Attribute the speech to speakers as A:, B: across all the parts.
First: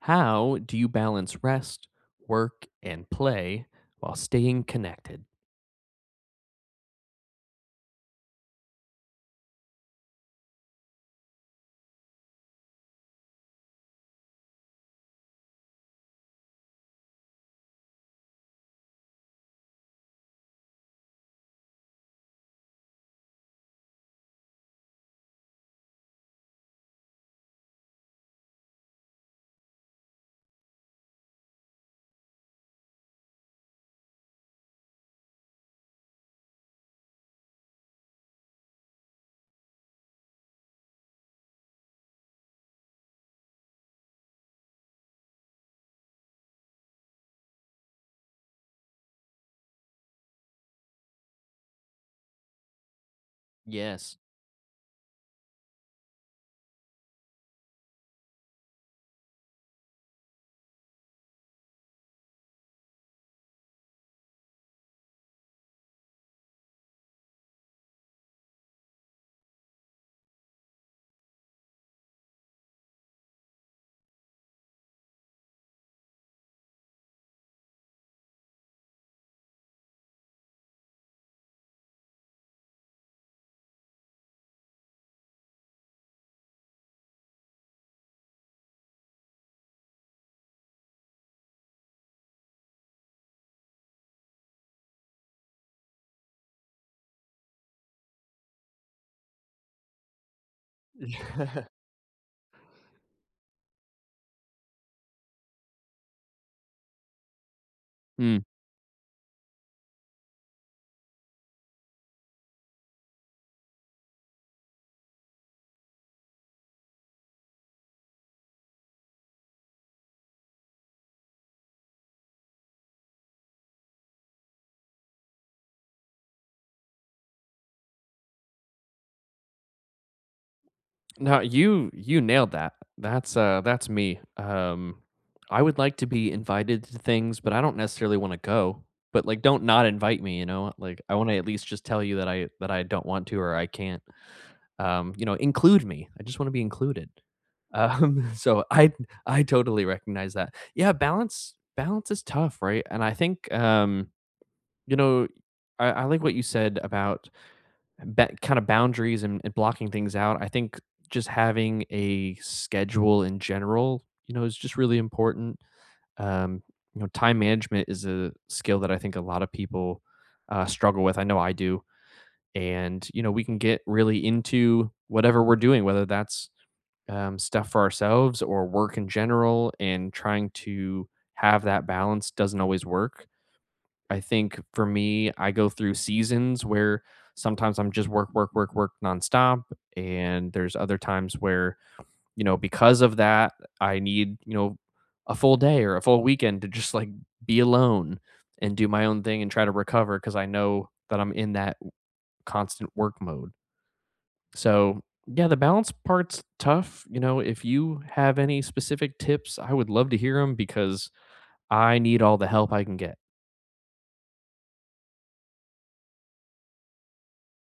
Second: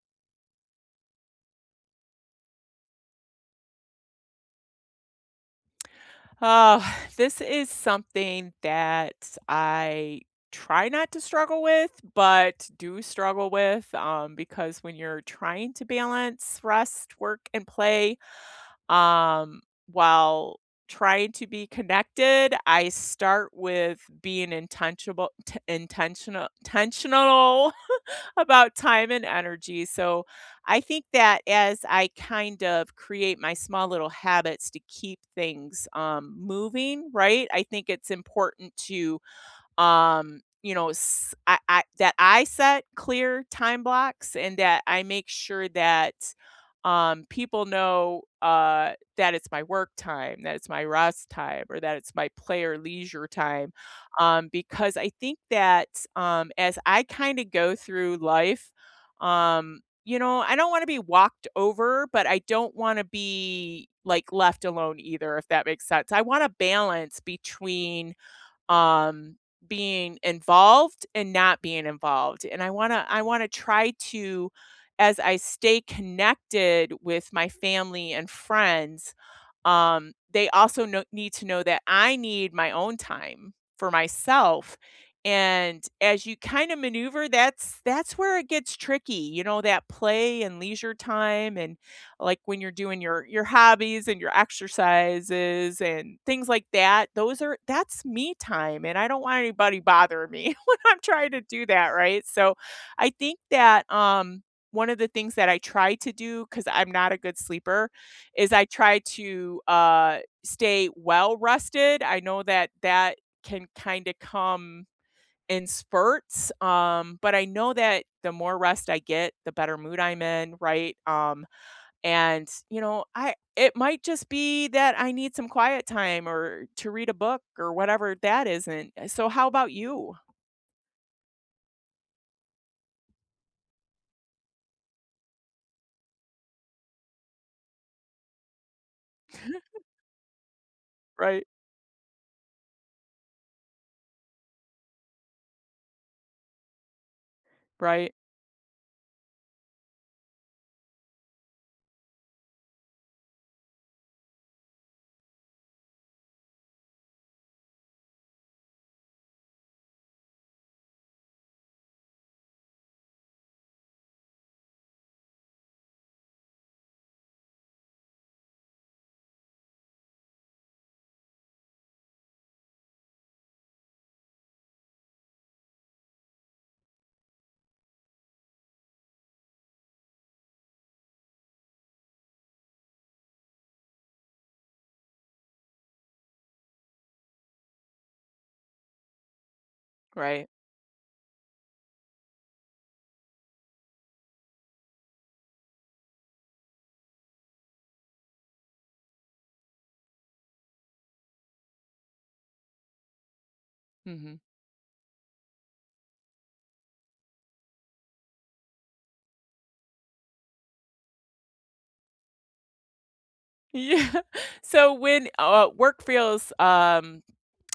A: How do you balance rest, work, and play while staying connected?
B: Oh, this is something that I try not to struggle with, but do struggle with, because when you're trying to balance rest, work, and play um, while trying to be connected, I start with being intentional, intentional about time and energy. So I think that as I kind of create my small little habits to keep things moving, right? I think it's important to I set clear time blocks and that I make sure that people know that it's my work time, that it's my rest time, or that it's my play or leisure time
A: Yes.
B: because I think that as I kind of go through life um I don't want to be walked over, but I don't want to be like left alone either, if that makes sense. I want to balance between um, being involved and not being involved. And I want to try to, as I stay connected with my family and friends, they also know, need to know, that I need my own time for myself. And as you kind of maneuver, that's where it gets tricky, you know, that play and leisure time, and like when you're doing your hobbies and your exercises and things like that, those are that's me time and I don't want anybody bothering me when I'm trying to do that, right? So I think that one of the things that I try to do, because I'm not a good sleeper,
A: Mm.
B: is I try to stay well rested. I know that can kind of come in spurts, but I know that the more rest I get, the better mood I'm in, right? And, you know, I, it might just be that I need some quiet time or to read a book or whatever that isn't. So how about you?
A: Now you nailed that. That's me. I would like to be invited to things, but I don't necessarily want to go. But like don't not invite me, you know? Like I want to at
B: Right.
A: least just tell you that I don't want to or I can't. Include me. I just want to be included.
B: Right.
A: So I totally recognize that. Yeah, balance is tough, right? And I think You know, I like what you said about kind of boundaries and, blocking things out. I think just having a schedule in general, you know, is just really important. Um, you know, time management is a skill that I think a lot of people struggle with. I know I do. And, you know, we can get really into whatever we're doing, whether that's stuff for ourselves or work in general, and trying to have that balance doesn't always work. I think for me, I go through seasons where sometimes I'm just work, work, work, work nonstop.
B: Right.
A: And there's other times where, you know, because of that, I need, you know, a full day or a full weekend to just like be alone and do my own thing and try to recover because I know that I'm in that constant work mode.
B: Mhm.
A: So, yeah, the balance part's tough. You know, if you have any specific tips, I would love to hear them because I need all the help I can get.
B: Yeah. So when work feels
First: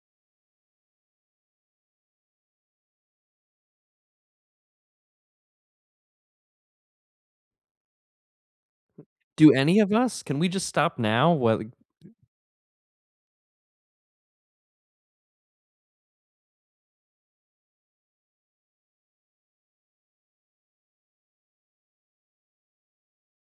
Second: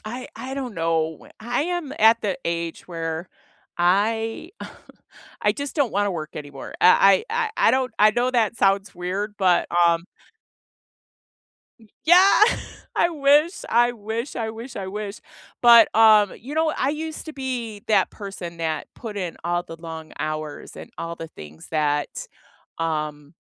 B: I don't know. I am at the age where I I just don't want to work anymore. I don't I know that sounds weird,
A: Do
B: but
A: any of us? Can we just stop now? What?
B: Yeah, I wish. But, you know, I used to be that person that put in all the long hours and all the things that, um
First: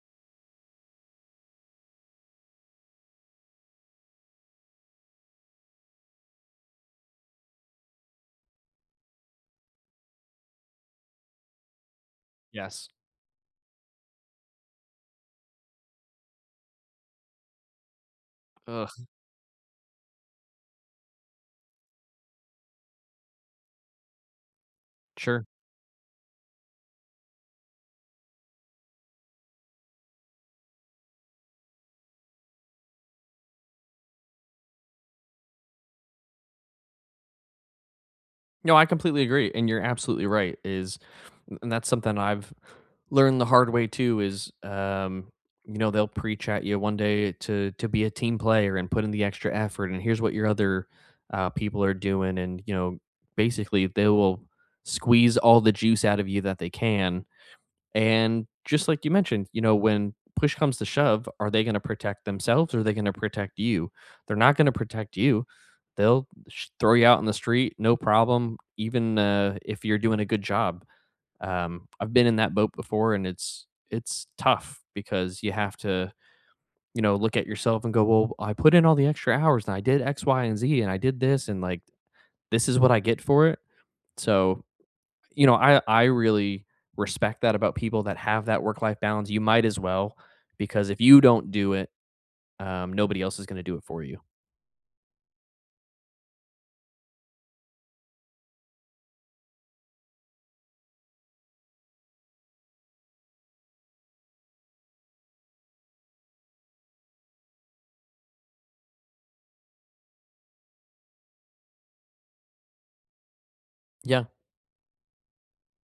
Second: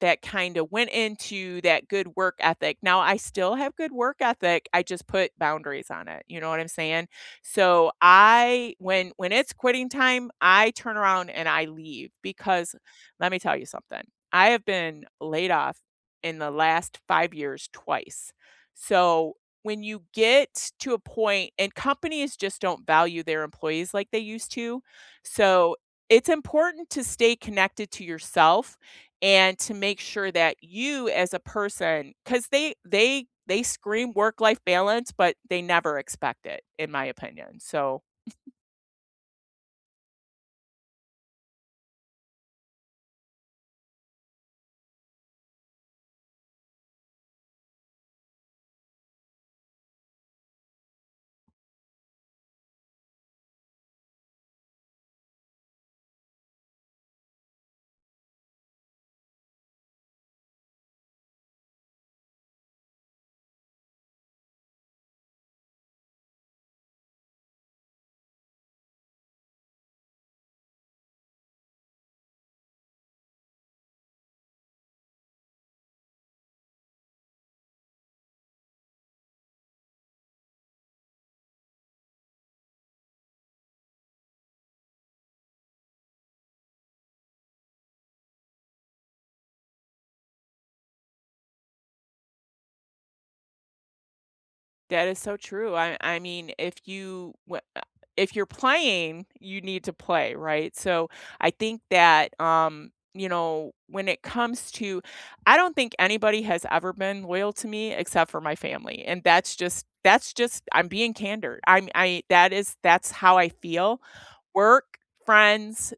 B: that kinda went into that good work ethic. Now I still have good work ethic, I just put boundaries on it, you know what I'm saying? So I, when it's quitting time, I turn around and I leave because,
A: Yes.
B: let me tell you something, I have been laid off in the last 5 years twice.
A: Ugh,
B: So when you get to a point, and companies just don't value their employees like they used to,
A: sure.
B: so it's important to stay connected to yourself and to make sure that you, as a person, because they scream work life balance but they never expect it, in my opinion. So
A: No, I completely agree, and you're absolutely right, is and that's something I've learned the hard way too is, you know, they'll preach at you one day to be a team player and put in the extra effort, and here's what your other, people are doing, and, you know, basically, they will squeeze all the juice out of you that they can. And just like you mentioned, you know, when push comes to shove, are they going to protect themselves or are they going to protect you? They're not going to protect you. They'll throw you out in the street, no problem, even if you're doing a good job. I've been in that boat before and it's tough because you have to, you know, look at yourself and go, "Well, I put in all the extra hours and I did X, Y, and Z and I did this and like this is what I get for it." So, you know, I really respect that about people that have that work life balance. You might as well, because if you don't do it, nobody else is going to do it for you.
B: that is so true. I mean, if you if you're playing, you need to play, right? So I think that when it comes to, I don't think anybody has ever been loyal to me except for my family, and that's just I'm being candid. I'm I That is that's how I feel.
A: Yeah.
B: Work, friends,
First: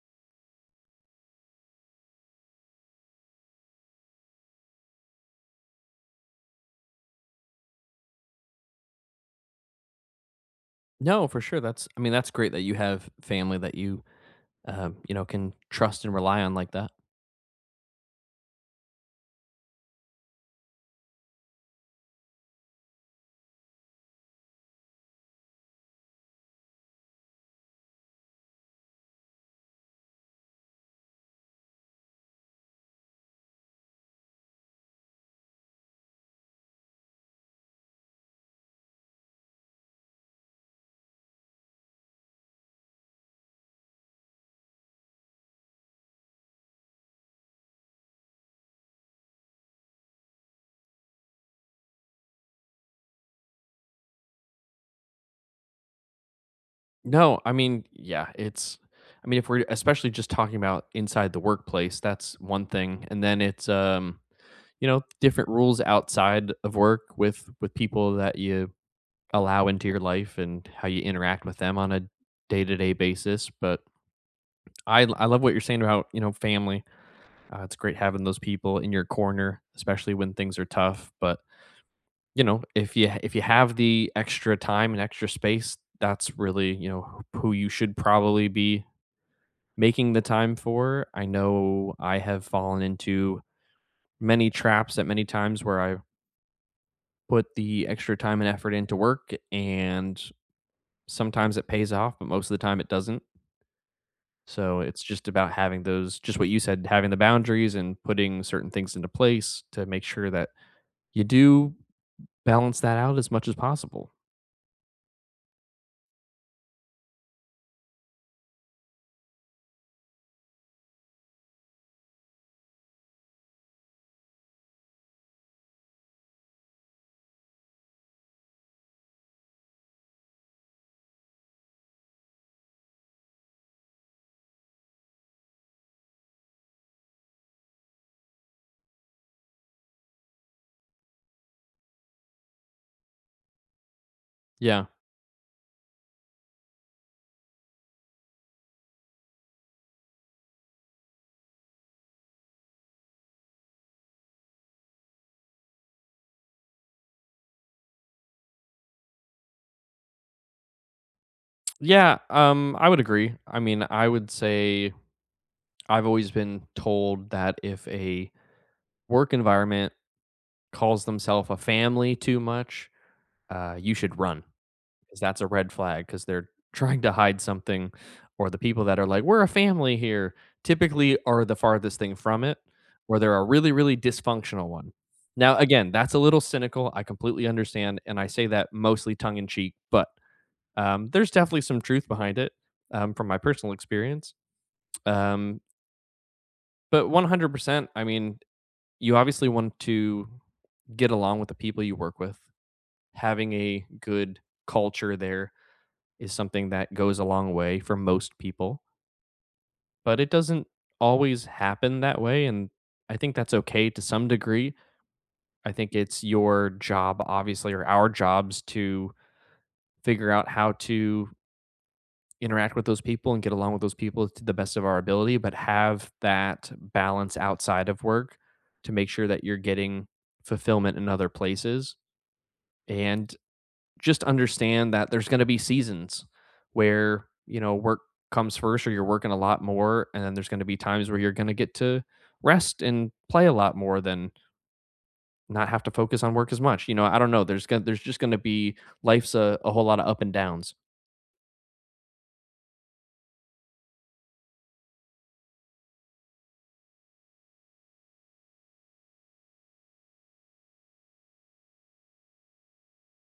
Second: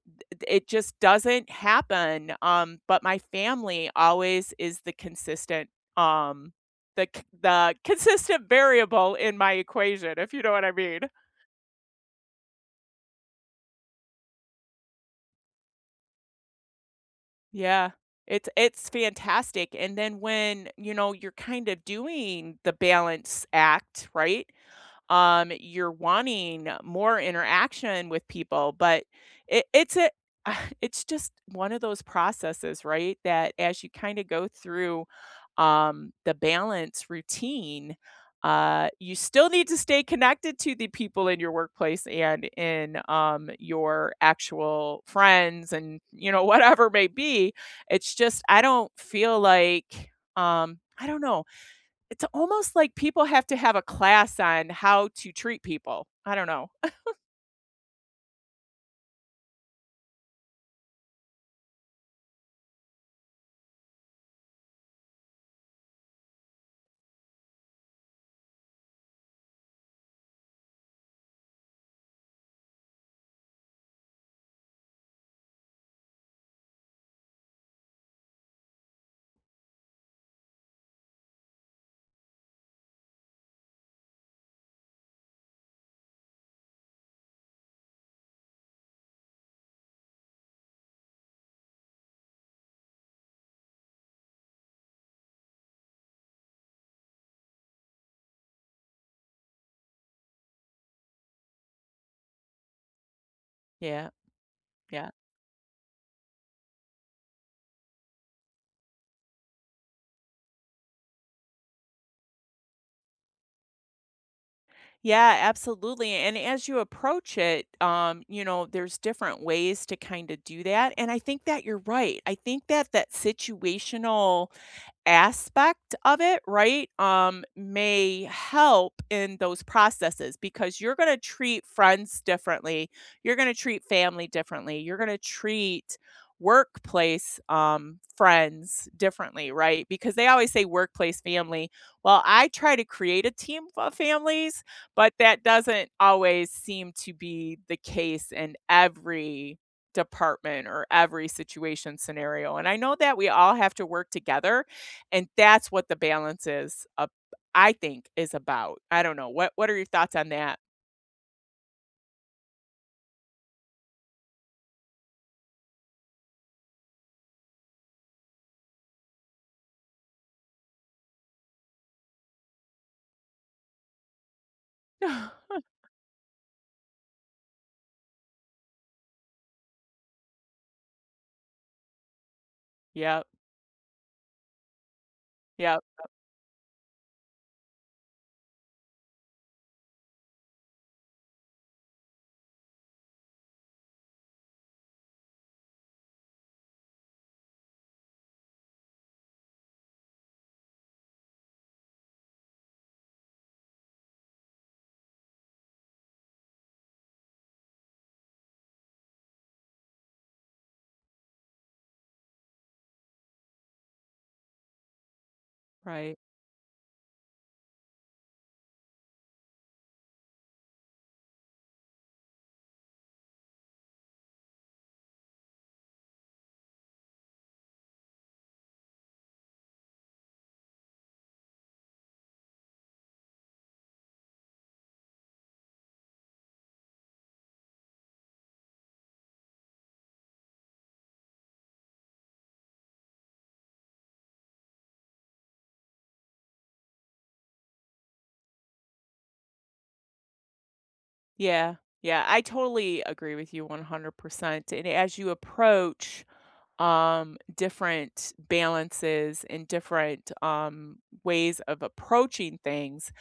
B: it just doesn't happen, but my family always is the consistent, um, the consistent variable in my equation, if you know what I mean.
A: No, for sure. That's I mean, that's great that you have family that you you know, can trust and rely on like that.
B: Yeah. It's fantastic, and then when, you know, you're kind of doing the balance act, right? You're wanting more interaction with people, but it's a it's just one of those processes, right? That as you kind of go through the balance routine, you still need to stay connected to the people in your workplace, and in your actual friends, and you know whatever it may be. It's just I don't feel like I don't know. It's almost like people have to have a class on how to treat people. I don't know.
A: No, I mean, yeah, it's I mean, if we're especially just talking about inside the workplace, that's one thing. And then it's you know, different rules outside of work with people that you allow into your life and how you interact with them on a day-to-day basis. But I love what you're saying about, you know, family. It's great having those people in your corner, especially when things are tough, but you know, if you have the extra time and extra space, that's really, you know, who you should probably be making the time for. I know I have fallen into many traps at many times where I put the extra time and effort into work, and sometimes it pays off, but most of the time it doesn't.
B: Yeah,
A: So it's
B: yeah.
A: just about having those, just what you said, having the boundaries and putting certain things into place to make sure that you do balance that out as much as possible.
B: Yeah, absolutely. And as you approach it, you know, there's different ways to kinda do that, and I think that you're right. I think that that situational aspect of it, right, may help in those processes, because you're going to treat friends differently. You're going to treat family differently. You're going to treat workplace friends differently, right? Because they always say workplace family. Well, I try to create a team of families,
A: Yeah.
B: but that doesn't always seem to be the case in every department or every situation scenario. And I know that we all have to work together, and that's what the balance is up I think is about. I don't know. What are your thoughts on that?
A: Yeah. I would agree. I mean, I would say I've always been told that if a work environment calls themselves a family too much, you should run. 'Cause that's a red flag because they're trying to hide something, or the people that are like, we're a family here, typically are the farthest thing from it, or
B: Yep,
A: they're a really, really dysfunctional one. Now,
B: yep,
A: again, that's a little cynical. I completely understand. And I say that mostly tongue in cheek, but there's definitely some truth behind it from my personal experience. Um, but 100%, I mean, you obviously want to get along with the people you work with, having a good culture there is something that goes a long way for most people, but it doesn't always happen that way. And I think that's okay to some degree. I think
B: right.
A: it's your job, obviously, or our jobs to figure out how to interact with those people and get along with those people to the best of our ability, but have that balance outside of work to make sure that you're getting fulfillment in other places. And just understand that there's going to be seasons where, you know, work comes first or you're working a lot more, and then there's going to be times where you're going to get to rest and play a lot more than not have to focus on work as much. You know, I don't know, there's going to, there's just going to be, life's a whole lot of up and downs.
B: Yeah, yeah, I totally agree with you 100%, and as you approach, different balances and different, ways of approaching things,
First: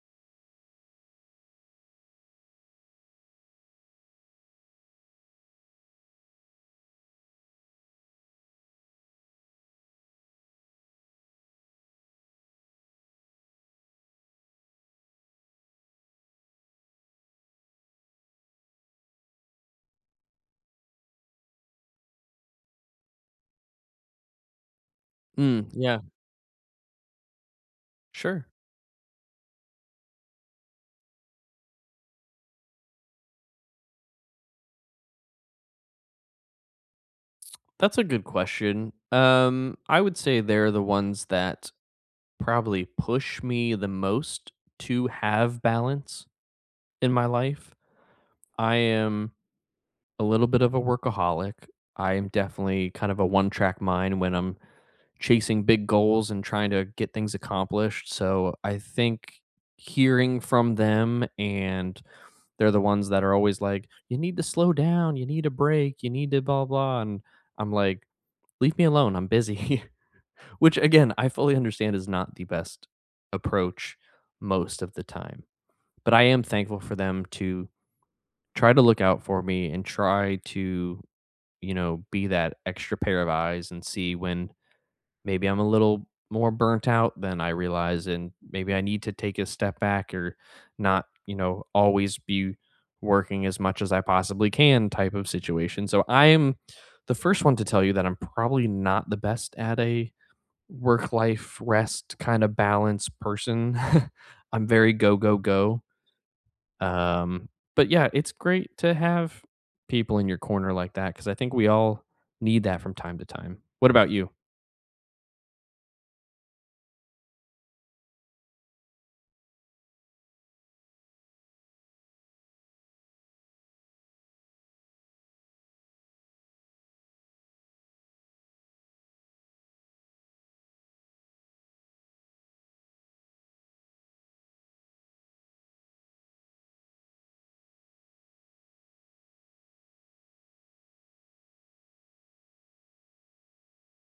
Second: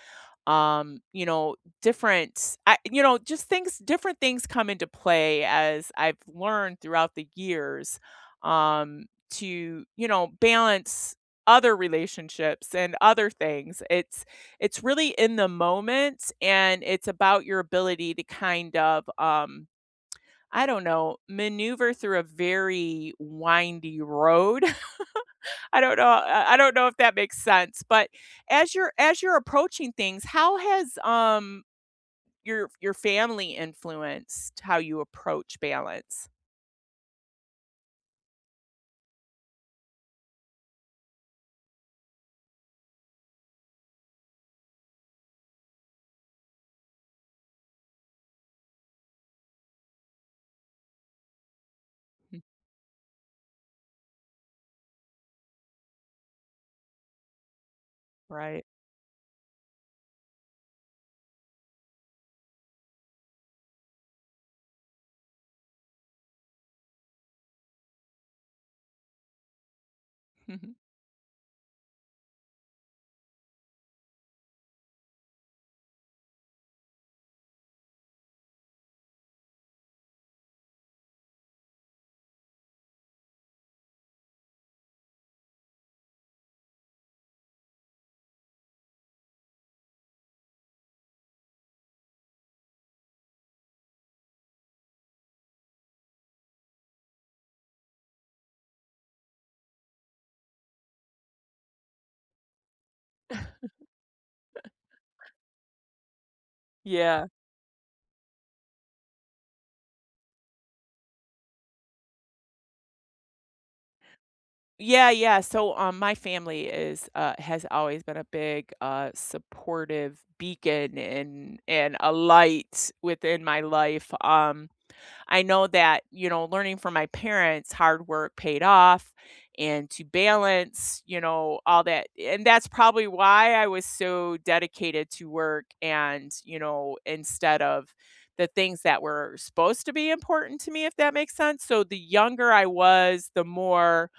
B: you know different I, you know, just things different things come into play as I've learned throughout the years, um to, you know, balance other relationships and other things. It's really in the moment, and it's about your ability to kind of I don't know, maneuver through a very windy road.
A: Mm,
B: I don't
A: yeah.
B: know. I don't know if that makes sense, but
A: Sure.
B: as you're approaching things, how has your family influenced how you approach balance?
A: That's a good question. I would say they're the ones that probably push me the most to have balance in my life. I am a little bit of a workaholic. I am
B: Mhm.
A: definitely kind of a one track mind when I'm chasing big goals and trying to get things accomplished. So
B: Right.
A: I think hearing from them, and they're the ones that are always like, you need to slow down, you need a break, you need to blah, blah. And I'm like, leave me alone, I'm busy,
B: Mhm.
A: which again, I fully understand is not the best approach most of the time. But I am thankful for them to try to look out for me and try to, you know, be that extra pair of eyes and see when maybe I'm a little more burnt out than I realize and maybe I need to take a step back, or not, you know, always be working as much as I possibly can type of situation. So I am the first one to tell you that I'm probably not the best at a work life rest kind of balance person. I'm very go go go,
B: Yeah.
A: um, but yeah, it's great to have people in your corner like that because I think we all need that from time to time. What about you?
B: Yeah, yeah. So, my family is has always been a big supportive beacon, and a light within my life. I know that, you know, learning from my parents, hard work paid off, and to balance, you know, all that. And that's probably why I was so dedicated to work and, you know, instead of the things that were supposed to be important to me, if that makes sense. So the younger I was, the more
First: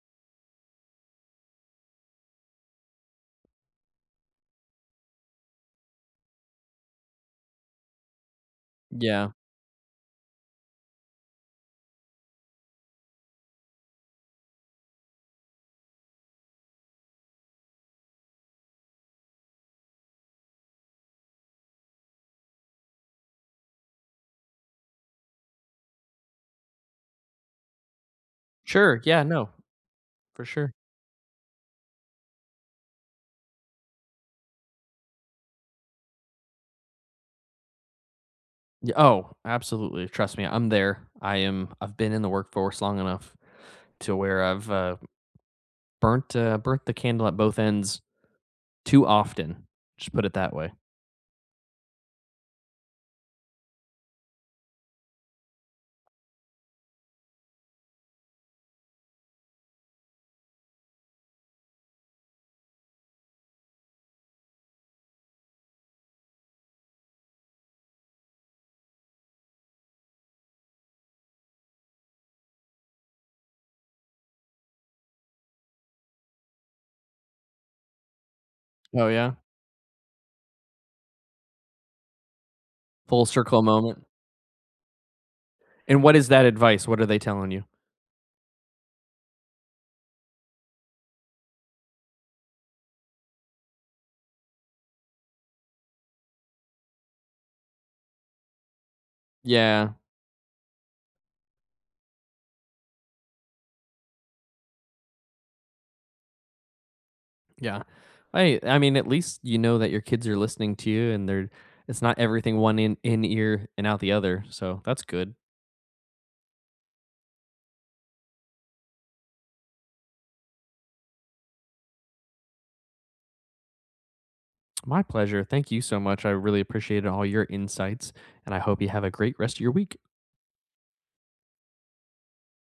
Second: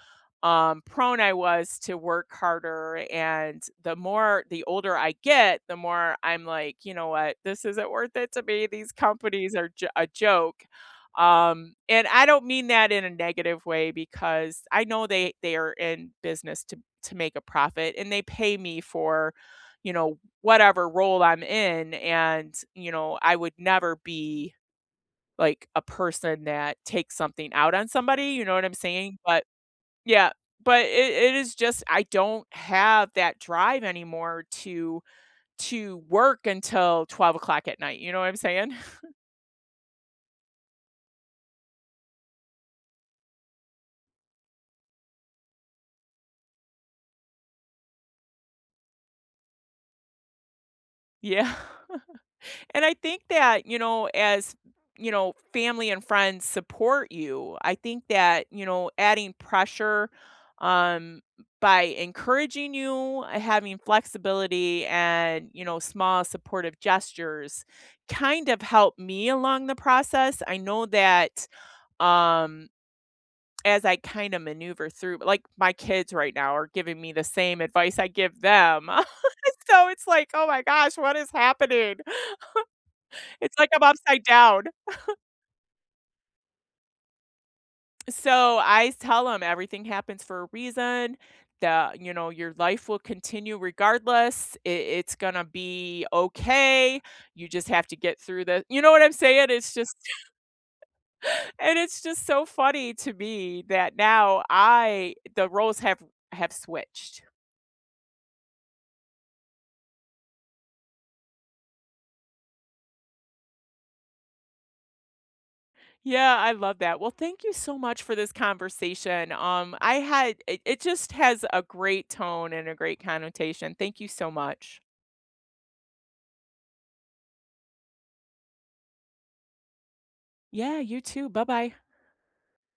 B: prone I was to work harder. And the more, the older I get, the more I'm like, you know what, this isn't worth it to me. These
A: Yeah.
B: companies are a joke. And I don't mean that in a negative way, because I know they are in business to make a profit, and they pay me for, you know, whatever role I'm in, and, you know, I would never be like a person that takes something out on somebody, you know what I'm
A: Sure.
B: saying?
A: Yeah.
B: But
A: No,
B: yeah,
A: for sure.
B: but it is just, I don't have that drive anymore to work until 12 o'clock at night. You know what I'm saying?
A: Yeah, oh, absolutely. Trust me, I'm there. I am. I've been in the workforce long enough to where I've burnt the candle at both ends too often. Just put it that way.
B: Yeah. And I think that, you know, as you know, family and friends support you, I think that, you know, adding pressure um by encouraging you, having flexibility and, you know, small supportive gestures kind of helped me along the process. I know that um as I kind of maneuver through, like, my kids right now are giving me the same advice I give them.
A: Oh yeah,
B: So it's like, oh my gosh, what is happening?
A: full
B: It's
A: circle
B: like I'm
A: moment.
B: upside down.
A: And what is that advice? What are they telling you?
B: So I tell them everything happens for a reason. That, you know, your life will continue regardless. It's gonna be okay. You just have to get through this. You know what I'm saying? It's
A: Yeah.
B: just and it's just so funny to me that now I the roles have switched.
A: Yeah. I mean, at least you know that your kids are listening to you, and they're it's not everything one in ear and out the other. So that's good.
B: Yeah, I love that. Well, thank you so much for this conversation. I had it, it just has a great tone and a great connotation. Thank you so much.
A: My pleasure. Thank you so much. I really appreciated all your insights, and I hope you have a great rest of your week.
B: Yeah, you too. Bye bye.